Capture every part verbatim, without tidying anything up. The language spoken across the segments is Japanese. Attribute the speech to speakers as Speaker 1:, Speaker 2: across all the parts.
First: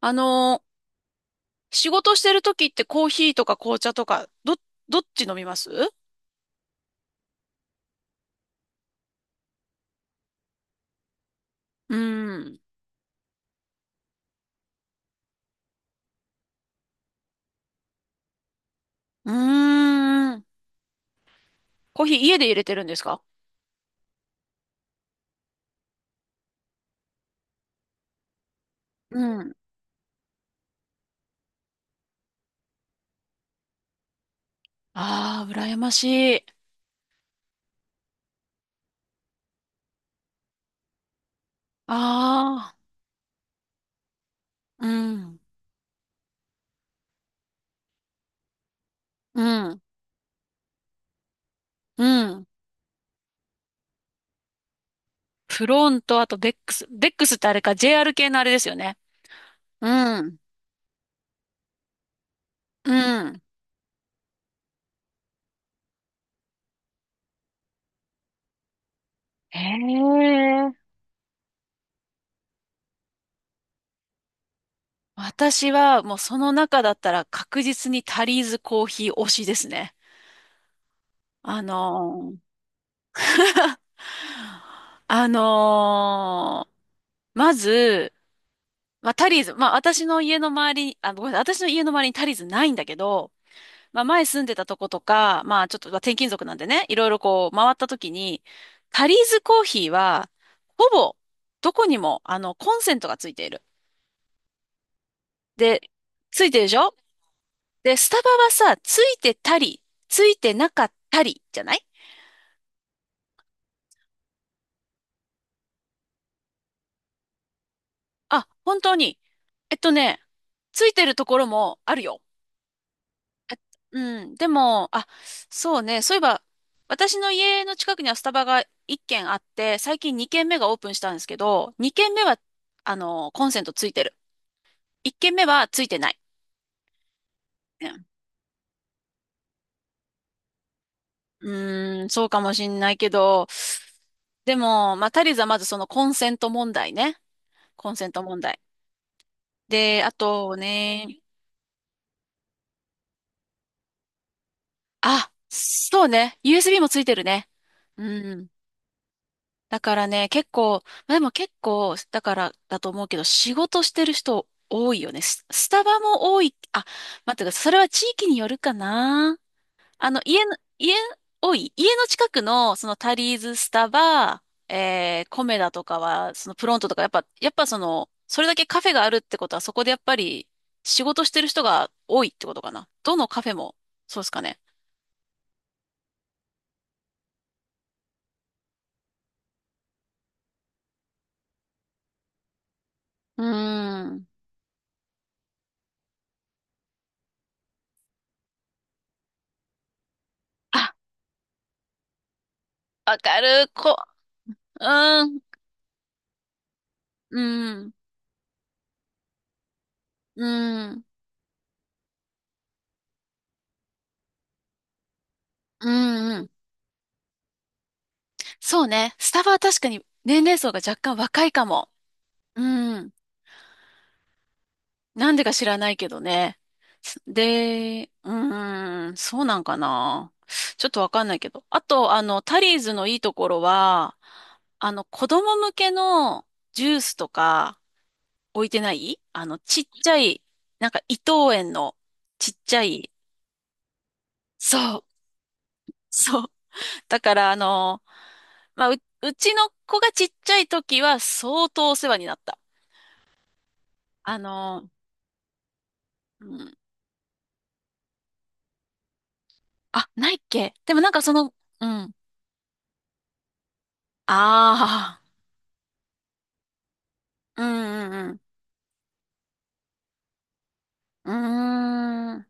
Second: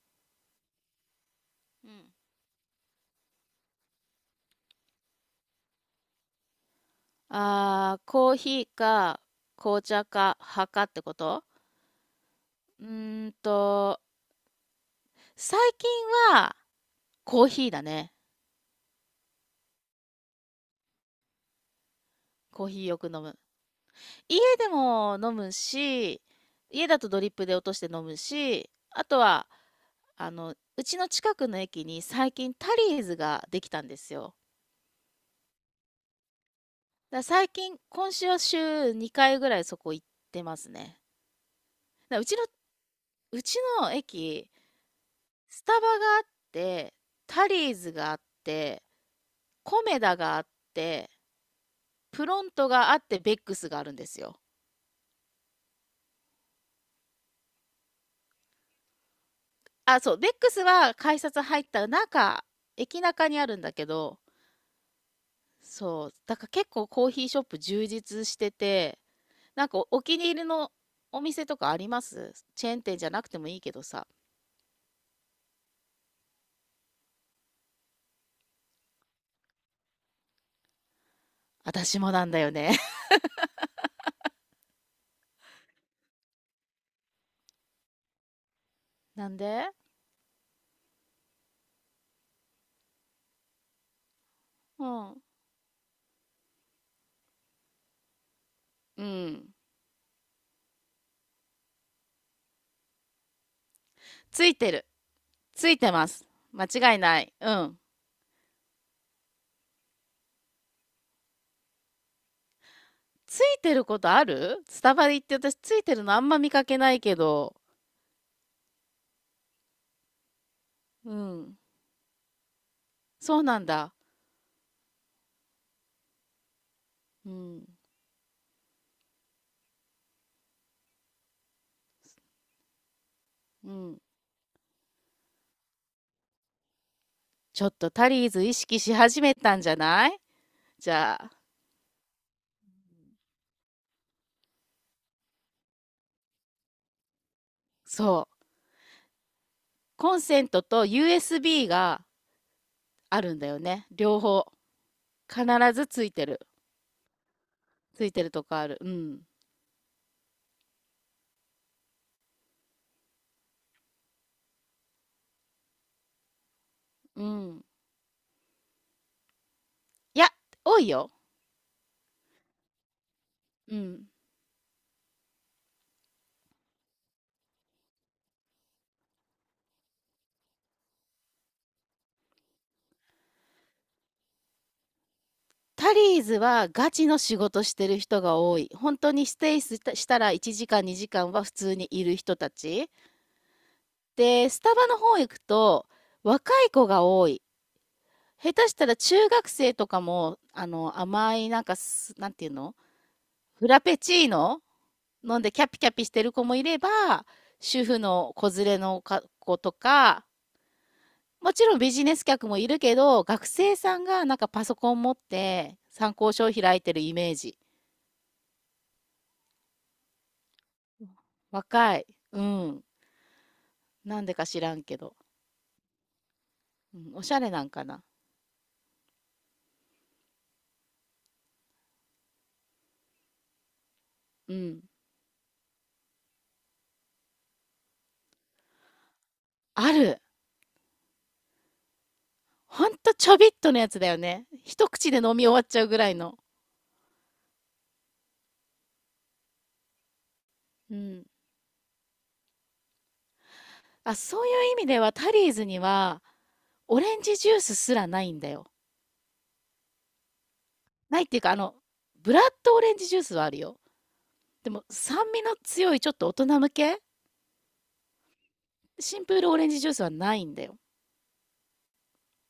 Speaker 1: あのー
Speaker 2: う
Speaker 1: 仕
Speaker 2: ん。
Speaker 1: 事してる時ってコーヒーとか紅茶とか、ど、どっち飲みます？う
Speaker 2: あー、コーヒーか紅茶か派かってこと
Speaker 1: ーん。
Speaker 2: うーんと、最近はコーヒーだね。
Speaker 1: うーん。コーヒー家で入れ
Speaker 2: コー
Speaker 1: て
Speaker 2: ヒ
Speaker 1: るん
Speaker 2: ー
Speaker 1: で
Speaker 2: よ
Speaker 1: す
Speaker 2: く
Speaker 1: か？
Speaker 2: 飲む。家でも飲むし、家だとドリップで落として飲むし、あと
Speaker 1: う
Speaker 2: は、
Speaker 1: ん。
Speaker 2: あの、うちの近くの駅に最近タリーズができたんですよ。
Speaker 1: ああ、羨ましい。
Speaker 2: だから最近、今週は週にかいぐらいそこ行ってますね。だからうちの、
Speaker 1: ああ、
Speaker 2: うちの駅、
Speaker 1: うん。
Speaker 2: スタバがあって、タリーズがあって、
Speaker 1: うん。
Speaker 2: コメダがあって、
Speaker 1: う
Speaker 2: プロ
Speaker 1: ん。
Speaker 2: ントがあって、ベックスがあるんですよ。
Speaker 1: フロント、あとベックス。ベックスってあれか、ジェーアール 系のあれですよね。
Speaker 2: あ、そう、
Speaker 1: う
Speaker 2: ベッ
Speaker 1: ん。
Speaker 2: クスは改札入った中、
Speaker 1: う
Speaker 2: 駅中に
Speaker 1: ん。
Speaker 2: あるんだけど、そう、だから結構コーヒーショップ充実してて、
Speaker 1: へ
Speaker 2: なんかお気に入りの
Speaker 1: え。
Speaker 2: お店とかありますチェーン店じゃなくてもいいけどさ。
Speaker 1: 私はもうその中だったら確実にタリーズコーヒー推しですね。あ
Speaker 2: 私もなん
Speaker 1: の
Speaker 2: だよね。
Speaker 1: あのーまず、まあ、タ
Speaker 2: なん
Speaker 1: リーズ、ま
Speaker 2: で？
Speaker 1: あ、私の家の周りに、あ、ごめんなさい、私の家の周りにタリーズないんだけど、まあ、前住んでたと
Speaker 2: う
Speaker 1: こと
Speaker 2: ん。
Speaker 1: か、まあ、ちょっと、まあ、転勤族なんでね、いろいろこう、回った時に、
Speaker 2: う
Speaker 1: タリーズ
Speaker 2: ん。
Speaker 1: コーヒーは、ほぼ、どこにも、あの、コンセントがついている。
Speaker 2: ついてる。つい
Speaker 1: で、
Speaker 2: てます。
Speaker 1: ついてるでし
Speaker 2: 間
Speaker 1: ょ？
Speaker 2: 違いない。うん。
Speaker 1: で、スタバはさ、ついてたり、ついてなかったり、じゃない？
Speaker 2: ついてることある？スタバで行って私ついてるのあんま見かけないけど。
Speaker 1: あ、本当に。えっとね、ついて
Speaker 2: う
Speaker 1: るところ
Speaker 2: ん。
Speaker 1: もあるよ。
Speaker 2: そう
Speaker 1: あ、
Speaker 2: なんだ。
Speaker 1: うん。でも、あ、そうね。そういえば、私
Speaker 2: う
Speaker 1: の
Speaker 2: ん、
Speaker 1: 家の近くにはスタバがいっけん軒あって、最近にけんめ軒目がオープンしたんですけど、にけんめ軒目は、あの、コンセン
Speaker 2: う
Speaker 1: トつい
Speaker 2: ん。
Speaker 1: てる。いっけんめ軒目はついてない。
Speaker 2: ちょっ
Speaker 1: う
Speaker 2: と
Speaker 1: ん。
Speaker 2: タリーズ意識し始めたんじゃない？じゃあ、
Speaker 1: うーん、そうかもしんないけど、でも、まあ、足りずはまずそのコンセント問題ね。コンセン
Speaker 2: そ
Speaker 1: ト
Speaker 2: う。
Speaker 1: 問題。で、あ
Speaker 2: コンセン
Speaker 1: と
Speaker 2: トと
Speaker 1: ね、
Speaker 2: ユーエスビー があるんだよね。両方。
Speaker 1: あ、
Speaker 2: 必ずつ
Speaker 1: そう
Speaker 2: いて
Speaker 1: ね。
Speaker 2: る。
Speaker 1: ユーエスビー もついてるね。う
Speaker 2: ついてると
Speaker 1: ん。
Speaker 2: こある。うん。
Speaker 1: だからね、結構、まあでも結構、だからだと思うけど、仕事してる人多いよね。ス、スタバも多い。あ、
Speaker 2: う
Speaker 1: 待ってください。
Speaker 2: ん。
Speaker 1: それは地域によるかな。あ
Speaker 2: い
Speaker 1: の、
Speaker 2: や、
Speaker 1: 家の、
Speaker 2: 多い
Speaker 1: 家、
Speaker 2: よ。
Speaker 1: 多い。家の近くの、そのタリーズ、ス
Speaker 2: う
Speaker 1: タ
Speaker 2: ん。
Speaker 1: バ、えー、コメダとかは、そのプロントとか、やっぱ、やっぱその、それだけカフェがあるってことは、そこでやっぱり仕事してる人が多いってことかな。どのカフェも、そうですかね。
Speaker 2: タリーズはガチの仕事してる人が多い。本当にステイしたしたらいちじかんにじかんは普通にいる人たち。
Speaker 1: うーん。
Speaker 2: で、スタバの方行くと若い子が多い。下手したら中学生とかも、あ
Speaker 1: あ、
Speaker 2: の、甘い、なんかす、なんていうの？
Speaker 1: わか
Speaker 2: フ
Speaker 1: る。
Speaker 2: ラ
Speaker 1: こ、
Speaker 2: ペチーノ
Speaker 1: うー
Speaker 2: 飲
Speaker 1: ん、
Speaker 2: んでキャピキャピしてる子もいれば、
Speaker 1: うー
Speaker 2: 主
Speaker 1: ん。
Speaker 2: 婦の子連れのか子とか、
Speaker 1: うん、
Speaker 2: もちろんビジネス客もいるけど、学生さんがなんかパソコン持って
Speaker 1: う
Speaker 2: 参考
Speaker 1: ん、う
Speaker 2: 書
Speaker 1: ん。
Speaker 2: を開いてるイメージ。
Speaker 1: そうね。スタバは確かに年齢層が若干若いかも。
Speaker 2: 若い。う
Speaker 1: う
Speaker 2: ん。
Speaker 1: ん。
Speaker 2: なんでか知らんけど。
Speaker 1: なんでか知らないけどね。
Speaker 2: うん、おしゃれなんかな。
Speaker 1: で、うん、そうなんかな。ちょっとわかんないけど。あと、あの、タリーズのいいところは、
Speaker 2: うん。
Speaker 1: あの、子供向けのジュースとか置いてない？あの、ちっ
Speaker 2: あ
Speaker 1: ちゃ
Speaker 2: る。
Speaker 1: い、なんか伊藤園のちっちゃ
Speaker 2: ほん
Speaker 1: い、
Speaker 2: とちょびっとのやつだよね。
Speaker 1: そ
Speaker 2: 一
Speaker 1: う、
Speaker 2: 口で飲み終わっちゃうぐらいの。
Speaker 1: そう。だから、あの、まあ、う、うちの子がちっちゃい
Speaker 2: う
Speaker 1: 時は
Speaker 2: ん。
Speaker 1: 相当お世話になった。
Speaker 2: あ、
Speaker 1: あ
Speaker 2: そういう意味
Speaker 1: の、
Speaker 2: ではタリーズには
Speaker 1: うん。
Speaker 2: オレンジジュースすらないんだよ。
Speaker 1: あ、ないっけ？でもなん
Speaker 2: な
Speaker 1: か
Speaker 2: いっ
Speaker 1: そ
Speaker 2: ていうか、
Speaker 1: の、
Speaker 2: あの、
Speaker 1: うん。
Speaker 2: ブラッドオレンジジュースはあるよ。でも
Speaker 1: あ
Speaker 2: 酸味の強いちょっと大人向け
Speaker 1: あ、うんうん
Speaker 2: シンプルオレンジジュースはないんだよ。
Speaker 1: うん。うーん。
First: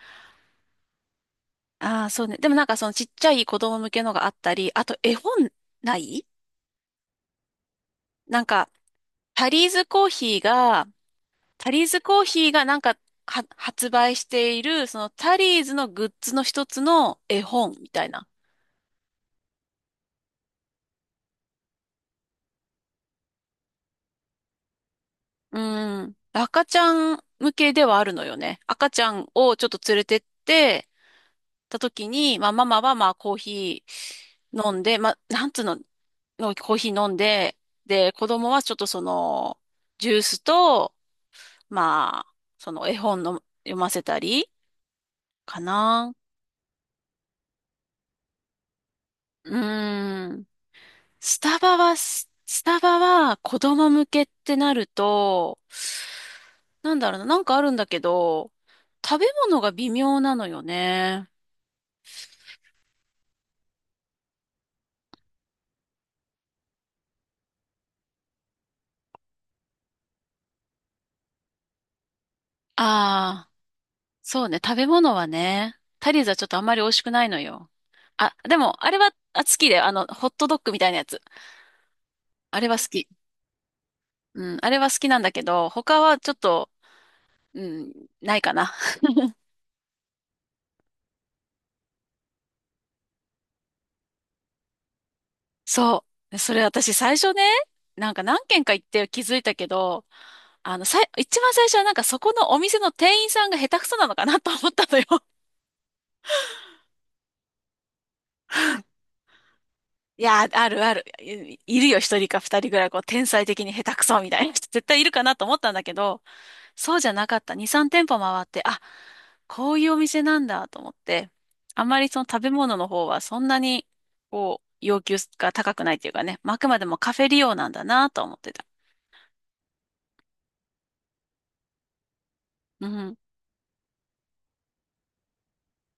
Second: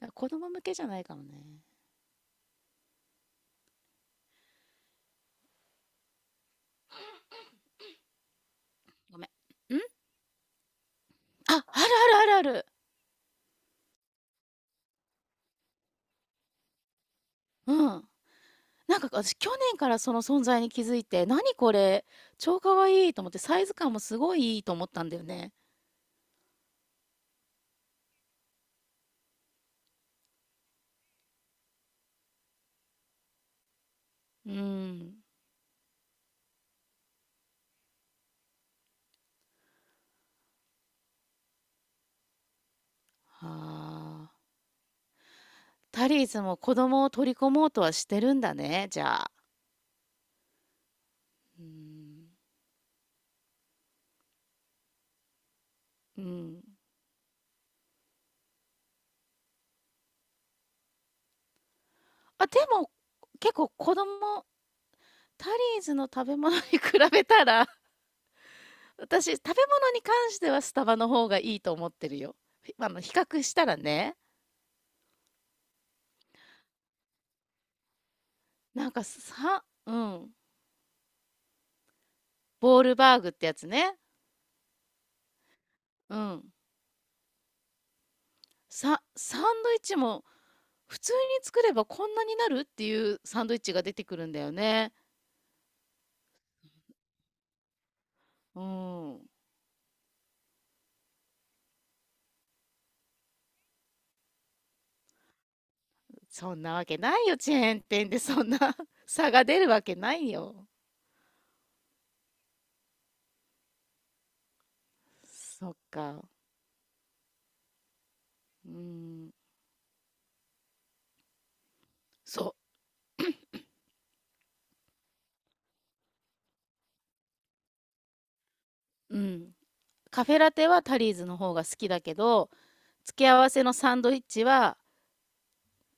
Speaker 2: だから子供向けじゃないかもね。
Speaker 1: ああ、そうね。でもなんかそのちっちゃい子供向けのがあったり、あと絵本ない？なんか、
Speaker 2: ごめ
Speaker 1: タリー
Speaker 2: ん。ん、
Speaker 1: ズコーヒーが、
Speaker 2: あ、ある
Speaker 1: タリーズコー
Speaker 2: あるあ
Speaker 1: ヒ
Speaker 2: る
Speaker 1: ー
Speaker 2: あ
Speaker 1: が
Speaker 2: る。
Speaker 1: なんか、は、発売している、そのタリーズのグッズの一つの絵
Speaker 2: う
Speaker 1: 本みた
Speaker 2: ん。
Speaker 1: いな。
Speaker 2: なんか私去年からその存在に気づいて、何これ、超かわいいと思ってサイズ感もすごいいいと思ったんだよね。
Speaker 1: うん。赤ちゃん向けではあるのよね。赤ちゃんをちょっと連れてってた時に、まあママはまあコーヒ
Speaker 2: う
Speaker 1: ー飲んで、まあ
Speaker 2: ん。
Speaker 1: なんつうの、のコーヒー飲んで、で、子供はちょっとその、ジュースと、まあ、その絵本の
Speaker 2: は
Speaker 1: 読ませた
Speaker 2: あ。
Speaker 1: りか
Speaker 2: タ
Speaker 1: な。
Speaker 2: リーズも子供を取り込もうとはしてるんだね、じゃあ。
Speaker 1: うーん。スタ
Speaker 2: うー
Speaker 1: バは、
Speaker 2: ん、
Speaker 1: ススタバは子供向けってなると、
Speaker 2: うん。
Speaker 1: なんだろうな、なんかあるんだけど、食べ物が微妙なのよね。
Speaker 2: あ、でも、結構子供タリーズの食べ物に比べたら、私、食べ物に関してはスタバの方がいいと思ってるよ。ひあの、比較
Speaker 1: ああ、
Speaker 2: したらね、
Speaker 1: そうね、食べ物はね、タリーズはちょっとあんまり美味しくないのよ。あ、でも、
Speaker 2: な
Speaker 1: あ
Speaker 2: ん
Speaker 1: れ
Speaker 2: か
Speaker 1: は、あ、好
Speaker 2: さ、
Speaker 1: きで、あ
Speaker 2: う
Speaker 1: の、ホッ
Speaker 2: ん、
Speaker 1: トドッグみたいなやつ。あれは
Speaker 2: ボー
Speaker 1: 好
Speaker 2: ル
Speaker 1: き。
Speaker 2: バーグってやつね。
Speaker 1: うん、あれは好きなんだけど、他
Speaker 2: う
Speaker 1: はちょっ
Speaker 2: ん。
Speaker 1: と、うん、ないかな。
Speaker 2: さ、サンドイッチも普通に作ればこんなになるっていうサンドイッチが出てくるんだよね。
Speaker 1: そう。それ私最初ね、なんか何
Speaker 2: う
Speaker 1: 軒か行って気
Speaker 2: ん。
Speaker 1: づいたけど、あの、さい、一番最初はなんかそこのお店の店員さんが下手くそなのかなと思ったのよ。
Speaker 2: そんなわけないよ、チェーン店でそんな 差が出るわけな
Speaker 1: い
Speaker 2: い
Speaker 1: や、
Speaker 2: よ。
Speaker 1: あるある。い、いるよ、一人か二人ぐらい、こう、天才的に下手くそみたいな人、絶対いるかなと思った
Speaker 2: そ
Speaker 1: ん
Speaker 2: っ
Speaker 1: だけど、
Speaker 2: か。
Speaker 1: そうじゃなかった。二、三店舗回って、
Speaker 2: うー
Speaker 1: あ、
Speaker 2: ん、
Speaker 1: こういうお店なんだと思って、あんまりその食べ
Speaker 2: そ
Speaker 1: 物の方はそんなに、こう、要求が高くないっていうかね、まああくまでもカフェ利用なんだなと思ってた。
Speaker 2: う、うん。カフェラテはタリーズの方が好きだけど、
Speaker 1: うん、
Speaker 2: 付け合わせのサンドイッチは、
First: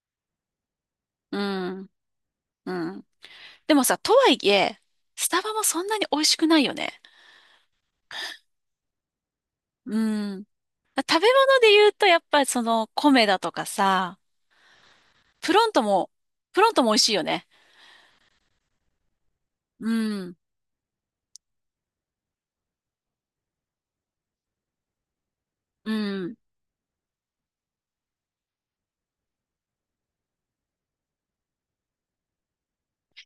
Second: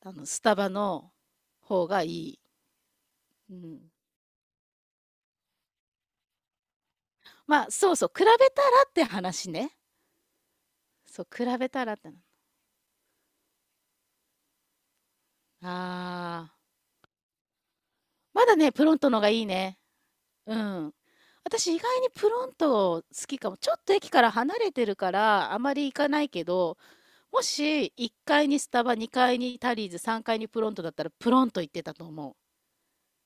Speaker 2: あの、スタバの
Speaker 1: う
Speaker 2: 方
Speaker 1: ん、
Speaker 2: がいい。
Speaker 1: うん。
Speaker 2: う
Speaker 1: で
Speaker 2: ん。
Speaker 1: もさ、とはいえ、スタバもそんなに美味しくないよね。
Speaker 2: まあ、そうそう、比べたらって話ね。
Speaker 1: うん。食べ
Speaker 2: そ
Speaker 1: 物
Speaker 2: う、比
Speaker 1: で
Speaker 2: べた
Speaker 1: 言う
Speaker 2: らっ
Speaker 1: と、
Speaker 2: てな。
Speaker 1: やっぱりその、米だとかさ、プロントも、
Speaker 2: ああ、
Speaker 1: プロントも美味しいよね。
Speaker 2: まだね、プロントのがいいね。
Speaker 1: うん。
Speaker 2: うん。私、意外にプロント好きかも。ちょっと駅から離れてるから、あまり
Speaker 1: う
Speaker 2: 行かない
Speaker 1: ん。
Speaker 2: けど、もしいっかいにスタバ、にかいにタリーズ、さんがいにプロントだったら、プロント行ってたと思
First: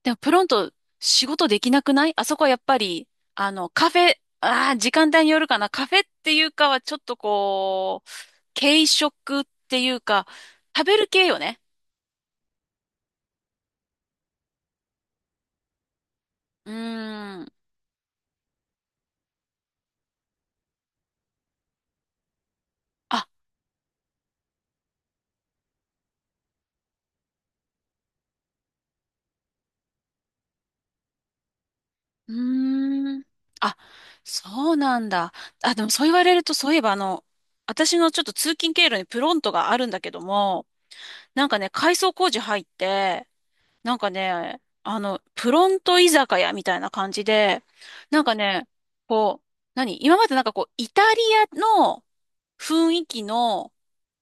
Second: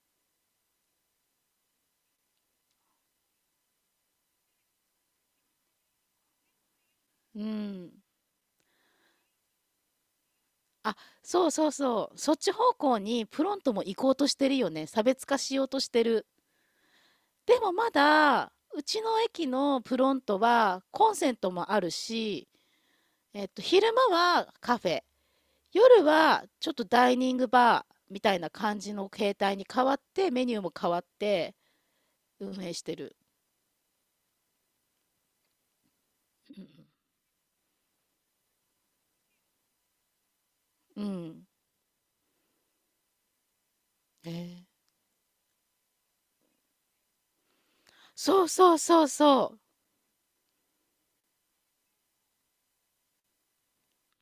Speaker 1: でもプロント仕事できなくない？あそこはやっぱり、あの、カフェ、ああ、時間帯によるかな。カフェっていうかはちょっと
Speaker 2: う。うん。
Speaker 1: こう、軽食っていうか、食べ
Speaker 2: あ、
Speaker 1: る系よ
Speaker 2: そう
Speaker 1: ね。
Speaker 2: そうそう。そっち方向にプロントも行こうとしてるよね。差別化しようとしてる。
Speaker 1: うーん。
Speaker 2: でもまだ、うちの駅のプロントはコンセントもあるし、
Speaker 1: あ、
Speaker 2: えっと、昼間はカフェ、夜はちょっとダイニングバーみたいな感じの形態に変わって、メニューも変わって
Speaker 1: う
Speaker 2: 運営してる。
Speaker 1: ーん。あ、そうなんだ。あ、でもそう言われると、そういえばあの、私のちょっと通勤経路にプロントがあるんだけども、
Speaker 2: う
Speaker 1: な
Speaker 2: ん。
Speaker 1: んかね、改装工事入って、なんか
Speaker 2: へ
Speaker 1: ね、
Speaker 2: え。
Speaker 1: あの、プロント居酒屋みたいな感じで、なんか
Speaker 2: そう
Speaker 1: ね、
Speaker 2: そうそう
Speaker 1: こう、
Speaker 2: そう。
Speaker 1: 何今までなんかこう、イタリアの雰囲気の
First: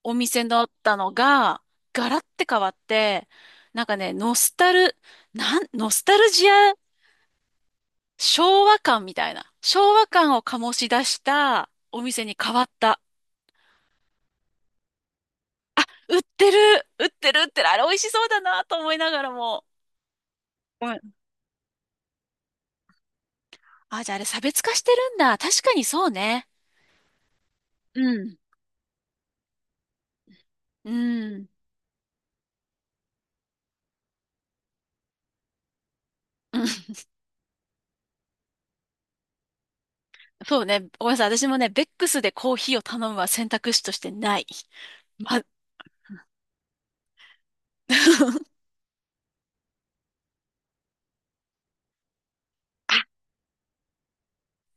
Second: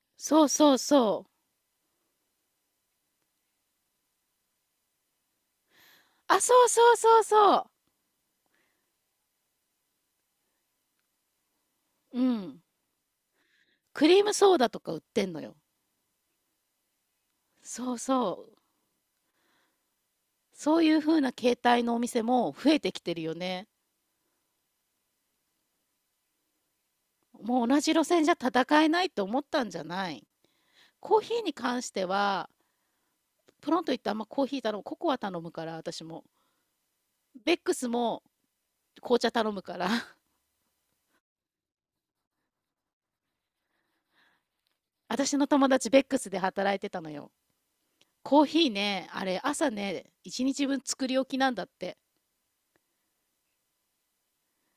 Speaker 1: お
Speaker 2: そ
Speaker 1: 店
Speaker 2: う
Speaker 1: だっ
Speaker 2: そう
Speaker 1: たの
Speaker 2: そう。
Speaker 1: が、ガラッて変わって、なんかね、ノスタル、なん、ノスタル
Speaker 2: あ、
Speaker 1: ジ
Speaker 2: そう
Speaker 1: ア、
Speaker 2: そうそうそう。
Speaker 1: 昭和感みたいな、昭和感を醸し出したお
Speaker 2: う
Speaker 1: 店に変
Speaker 2: ん。
Speaker 1: わった。
Speaker 2: クリームソーダとか売ってんのよ。
Speaker 1: 売ってる、売ってる、売ってる、あれ美
Speaker 2: そ
Speaker 1: 味
Speaker 2: う
Speaker 1: しそうだ
Speaker 2: そう。
Speaker 1: なと思いながらも。
Speaker 2: そう
Speaker 1: う
Speaker 2: いう
Speaker 1: ん。
Speaker 2: 風な形態のお店も増えてきてるよね。
Speaker 1: あ、じゃああれ差別化してるんだ。確かにそうね。
Speaker 2: もう同じ
Speaker 1: う
Speaker 2: 路線じゃ
Speaker 1: ん。
Speaker 2: 戦えないって思ったんじゃない？
Speaker 1: う
Speaker 2: コーヒー
Speaker 1: ん。
Speaker 2: に 関しては、プロンと言ってあんまコーヒー頼む、ココア頼むから、私も。
Speaker 1: うん、
Speaker 2: ベックスも紅茶頼むから。
Speaker 1: そうね。ごめんなさい。私もね、ベックスでコーヒーを頼むは選択肢としてない。
Speaker 2: 私
Speaker 1: ま、
Speaker 2: の友達ベックスで働いてたのよ。コー ヒーね、あれ朝ね、一日分作り置きなんだって。
Speaker 1: あ、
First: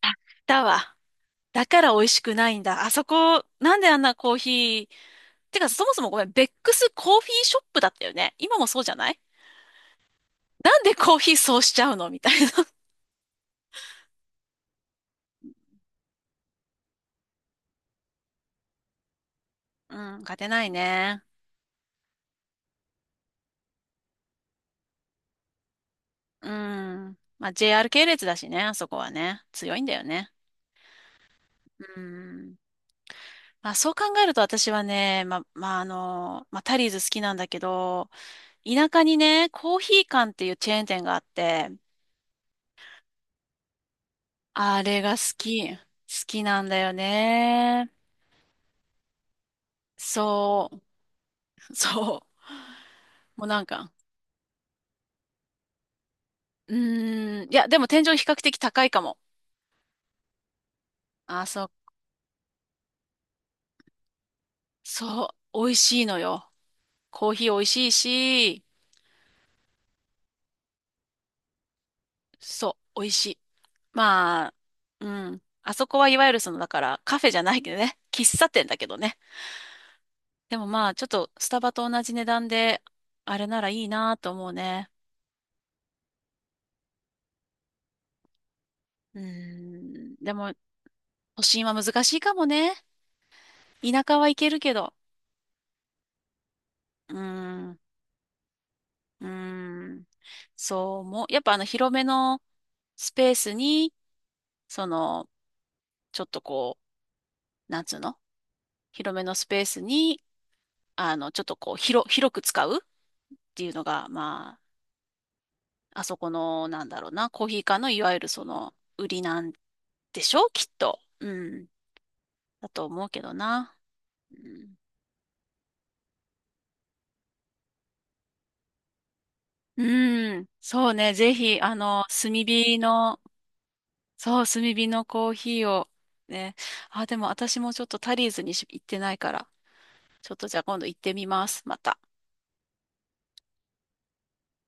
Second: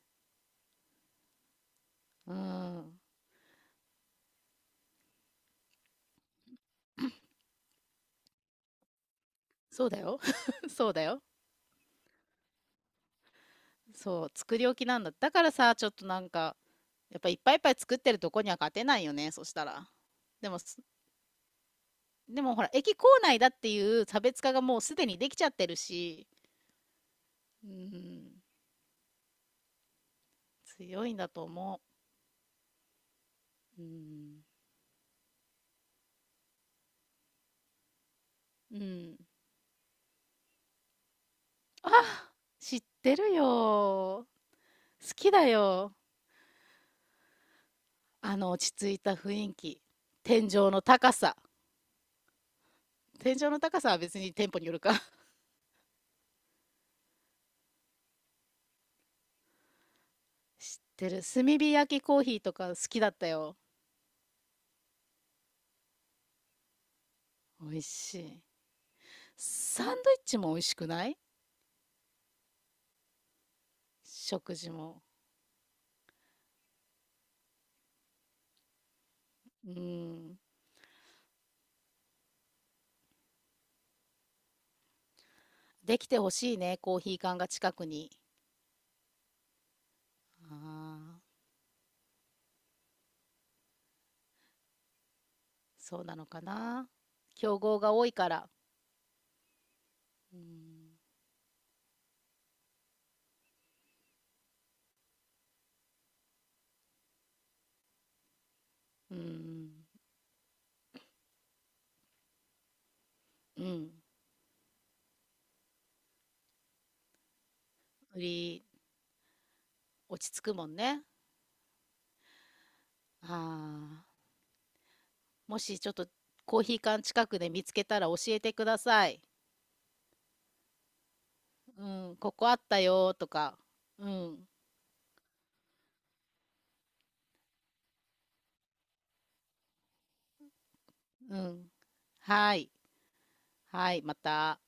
Speaker 1: あ、だわ。だから美味し
Speaker 2: う
Speaker 1: くないんだ。あ
Speaker 2: ん。
Speaker 1: そこ、なんであんなコーヒー？てか、そもそもごめん、ベックスコーヒーショップだったよね。今もそうじゃない？
Speaker 2: そうだよ。
Speaker 1: なん
Speaker 2: そう
Speaker 1: で
Speaker 2: だ
Speaker 1: コー
Speaker 2: よ。
Speaker 1: ヒーそうしちゃうのみたいな。
Speaker 2: そう、作り置きなんだ。だからさ、ちょっとなんか、やっぱいっぱいいっぱい作ってるとこには勝てないよね、そしたら。
Speaker 1: うん、勝て
Speaker 2: でも
Speaker 1: ないね。
Speaker 2: でもほら、駅構内だっていう差別化がもうすでにできちゃってるし、
Speaker 1: うん。まあ、
Speaker 2: う
Speaker 1: ジェーアール 系列だ
Speaker 2: ん、
Speaker 1: しね、あそこはね。強いんだよね。
Speaker 2: 強いんだと思
Speaker 1: うん。まあ、
Speaker 2: う。う
Speaker 1: そう考えると
Speaker 2: ん、
Speaker 1: 私はね、まあ、まあ、あの、まあ、タリーズ好きなんだけど、
Speaker 2: う
Speaker 1: 田舎に
Speaker 2: ん。
Speaker 1: ね、コーヒー館っていうチェーン店があって、
Speaker 2: あ、知ってるよ。
Speaker 1: あれが
Speaker 2: 好き
Speaker 1: 好
Speaker 2: だ
Speaker 1: き。好
Speaker 2: よ。
Speaker 1: きなんだよね。
Speaker 2: あの落ち着いた雰囲気。天
Speaker 1: そ
Speaker 2: 井の高さ。
Speaker 1: う、そ
Speaker 2: 天
Speaker 1: う。
Speaker 2: 井
Speaker 1: もう
Speaker 2: の
Speaker 1: なん
Speaker 2: 高
Speaker 1: か、
Speaker 2: さは別に店舗によるか。
Speaker 1: うーん、いや、でも天井比較的高いかも。
Speaker 2: 知ってる。炭
Speaker 1: あ、そ
Speaker 2: 火
Speaker 1: う、
Speaker 2: 焼きコーヒーとか好きだったよ。
Speaker 1: そう、美味しいのよ。コーヒー美味
Speaker 2: 美味
Speaker 1: しい
Speaker 2: しい。
Speaker 1: し、
Speaker 2: サンドイッチも美味しくない？
Speaker 1: そう、美味しい。まあ、
Speaker 2: 食事も。
Speaker 1: うん。あそこはいわゆるその、だから、カフェじゃないけどね、喫茶店だけどね。
Speaker 2: うん。
Speaker 1: でもまあ、ちょっとスタバと同じ値段で、あれならいいなと思うね。
Speaker 2: できてほしいね、コーヒー缶が近くに。
Speaker 1: うーん。で
Speaker 2: あ
Speaker 1: も、
Speaker 2: あ、
Speaker 1: 都心は難しいかもね。田舎は行けるけど。
Speaker 2: そうなのかな。
Speaker 1: う
Speaker 2: 競
Speaker 1: ーん。
Speaker 2: 合が多いから。
Speaker 1: うーん。
Speaker 2: うん。
Speaker 1: そう思う。やっぱあの、広めのスペースに、その、ちょっとこう、なんつうの広
Speaker 2: う
Speaker 1: めのスペー
Speaker 2: ん。
Speaker 1: スに、あの、ちょっとこう、広、広く使うっ
Speaker 2: う
Speaker 1: ていうの
Speaker 2: ん。
Speaker 1: が、まあ、あそこの、なんだろうな、コーヒー館のいわゆ
Speaker 2: 売
Speaker 1: るそ
Speaker 2: り、
Speaker 1: の、売りなんで
Speaker 2: 落
Speaker 1: し
Speaker 2: ち着
Speaker 1: ょ
Speaker 2: く
Speaker 1: きっ
Speaker 2: もん
Speaker 1: と。
Speaker 2: ね。
Speaker 1: うん。だと思うけど
Speaker 2: あ
Speaker 1: な。
Speaker 2: あ。
Speaker 1: うん、
Speaker 2: もしちょっとコーヒー缶近くで見つけたら教えてください。
Speaker 1: うん、そうね、ぜひ、あ
Speaker 2: う
Speaker 1: の、
Speaker 2: ん。
Speaker 1: 炭
Speaker 2: ここあっ
Speaker 1: 火
Speaker 2: たよ
Speaker 1: の、
Speaker 2: とか。う
Speaker 1: そう、
Speaker 2: ん。
Speaker 1: 炭火のコーヒーを、ね。あ、でも私もちょっとタリーズにし行ってないから、ちょっとじゃあ今度行ってみ
Speaker 2: う
Speaker 1: ます、
Speaker 2: ん。
Speaker 1: また。
Speaker 2: はい。はい。また。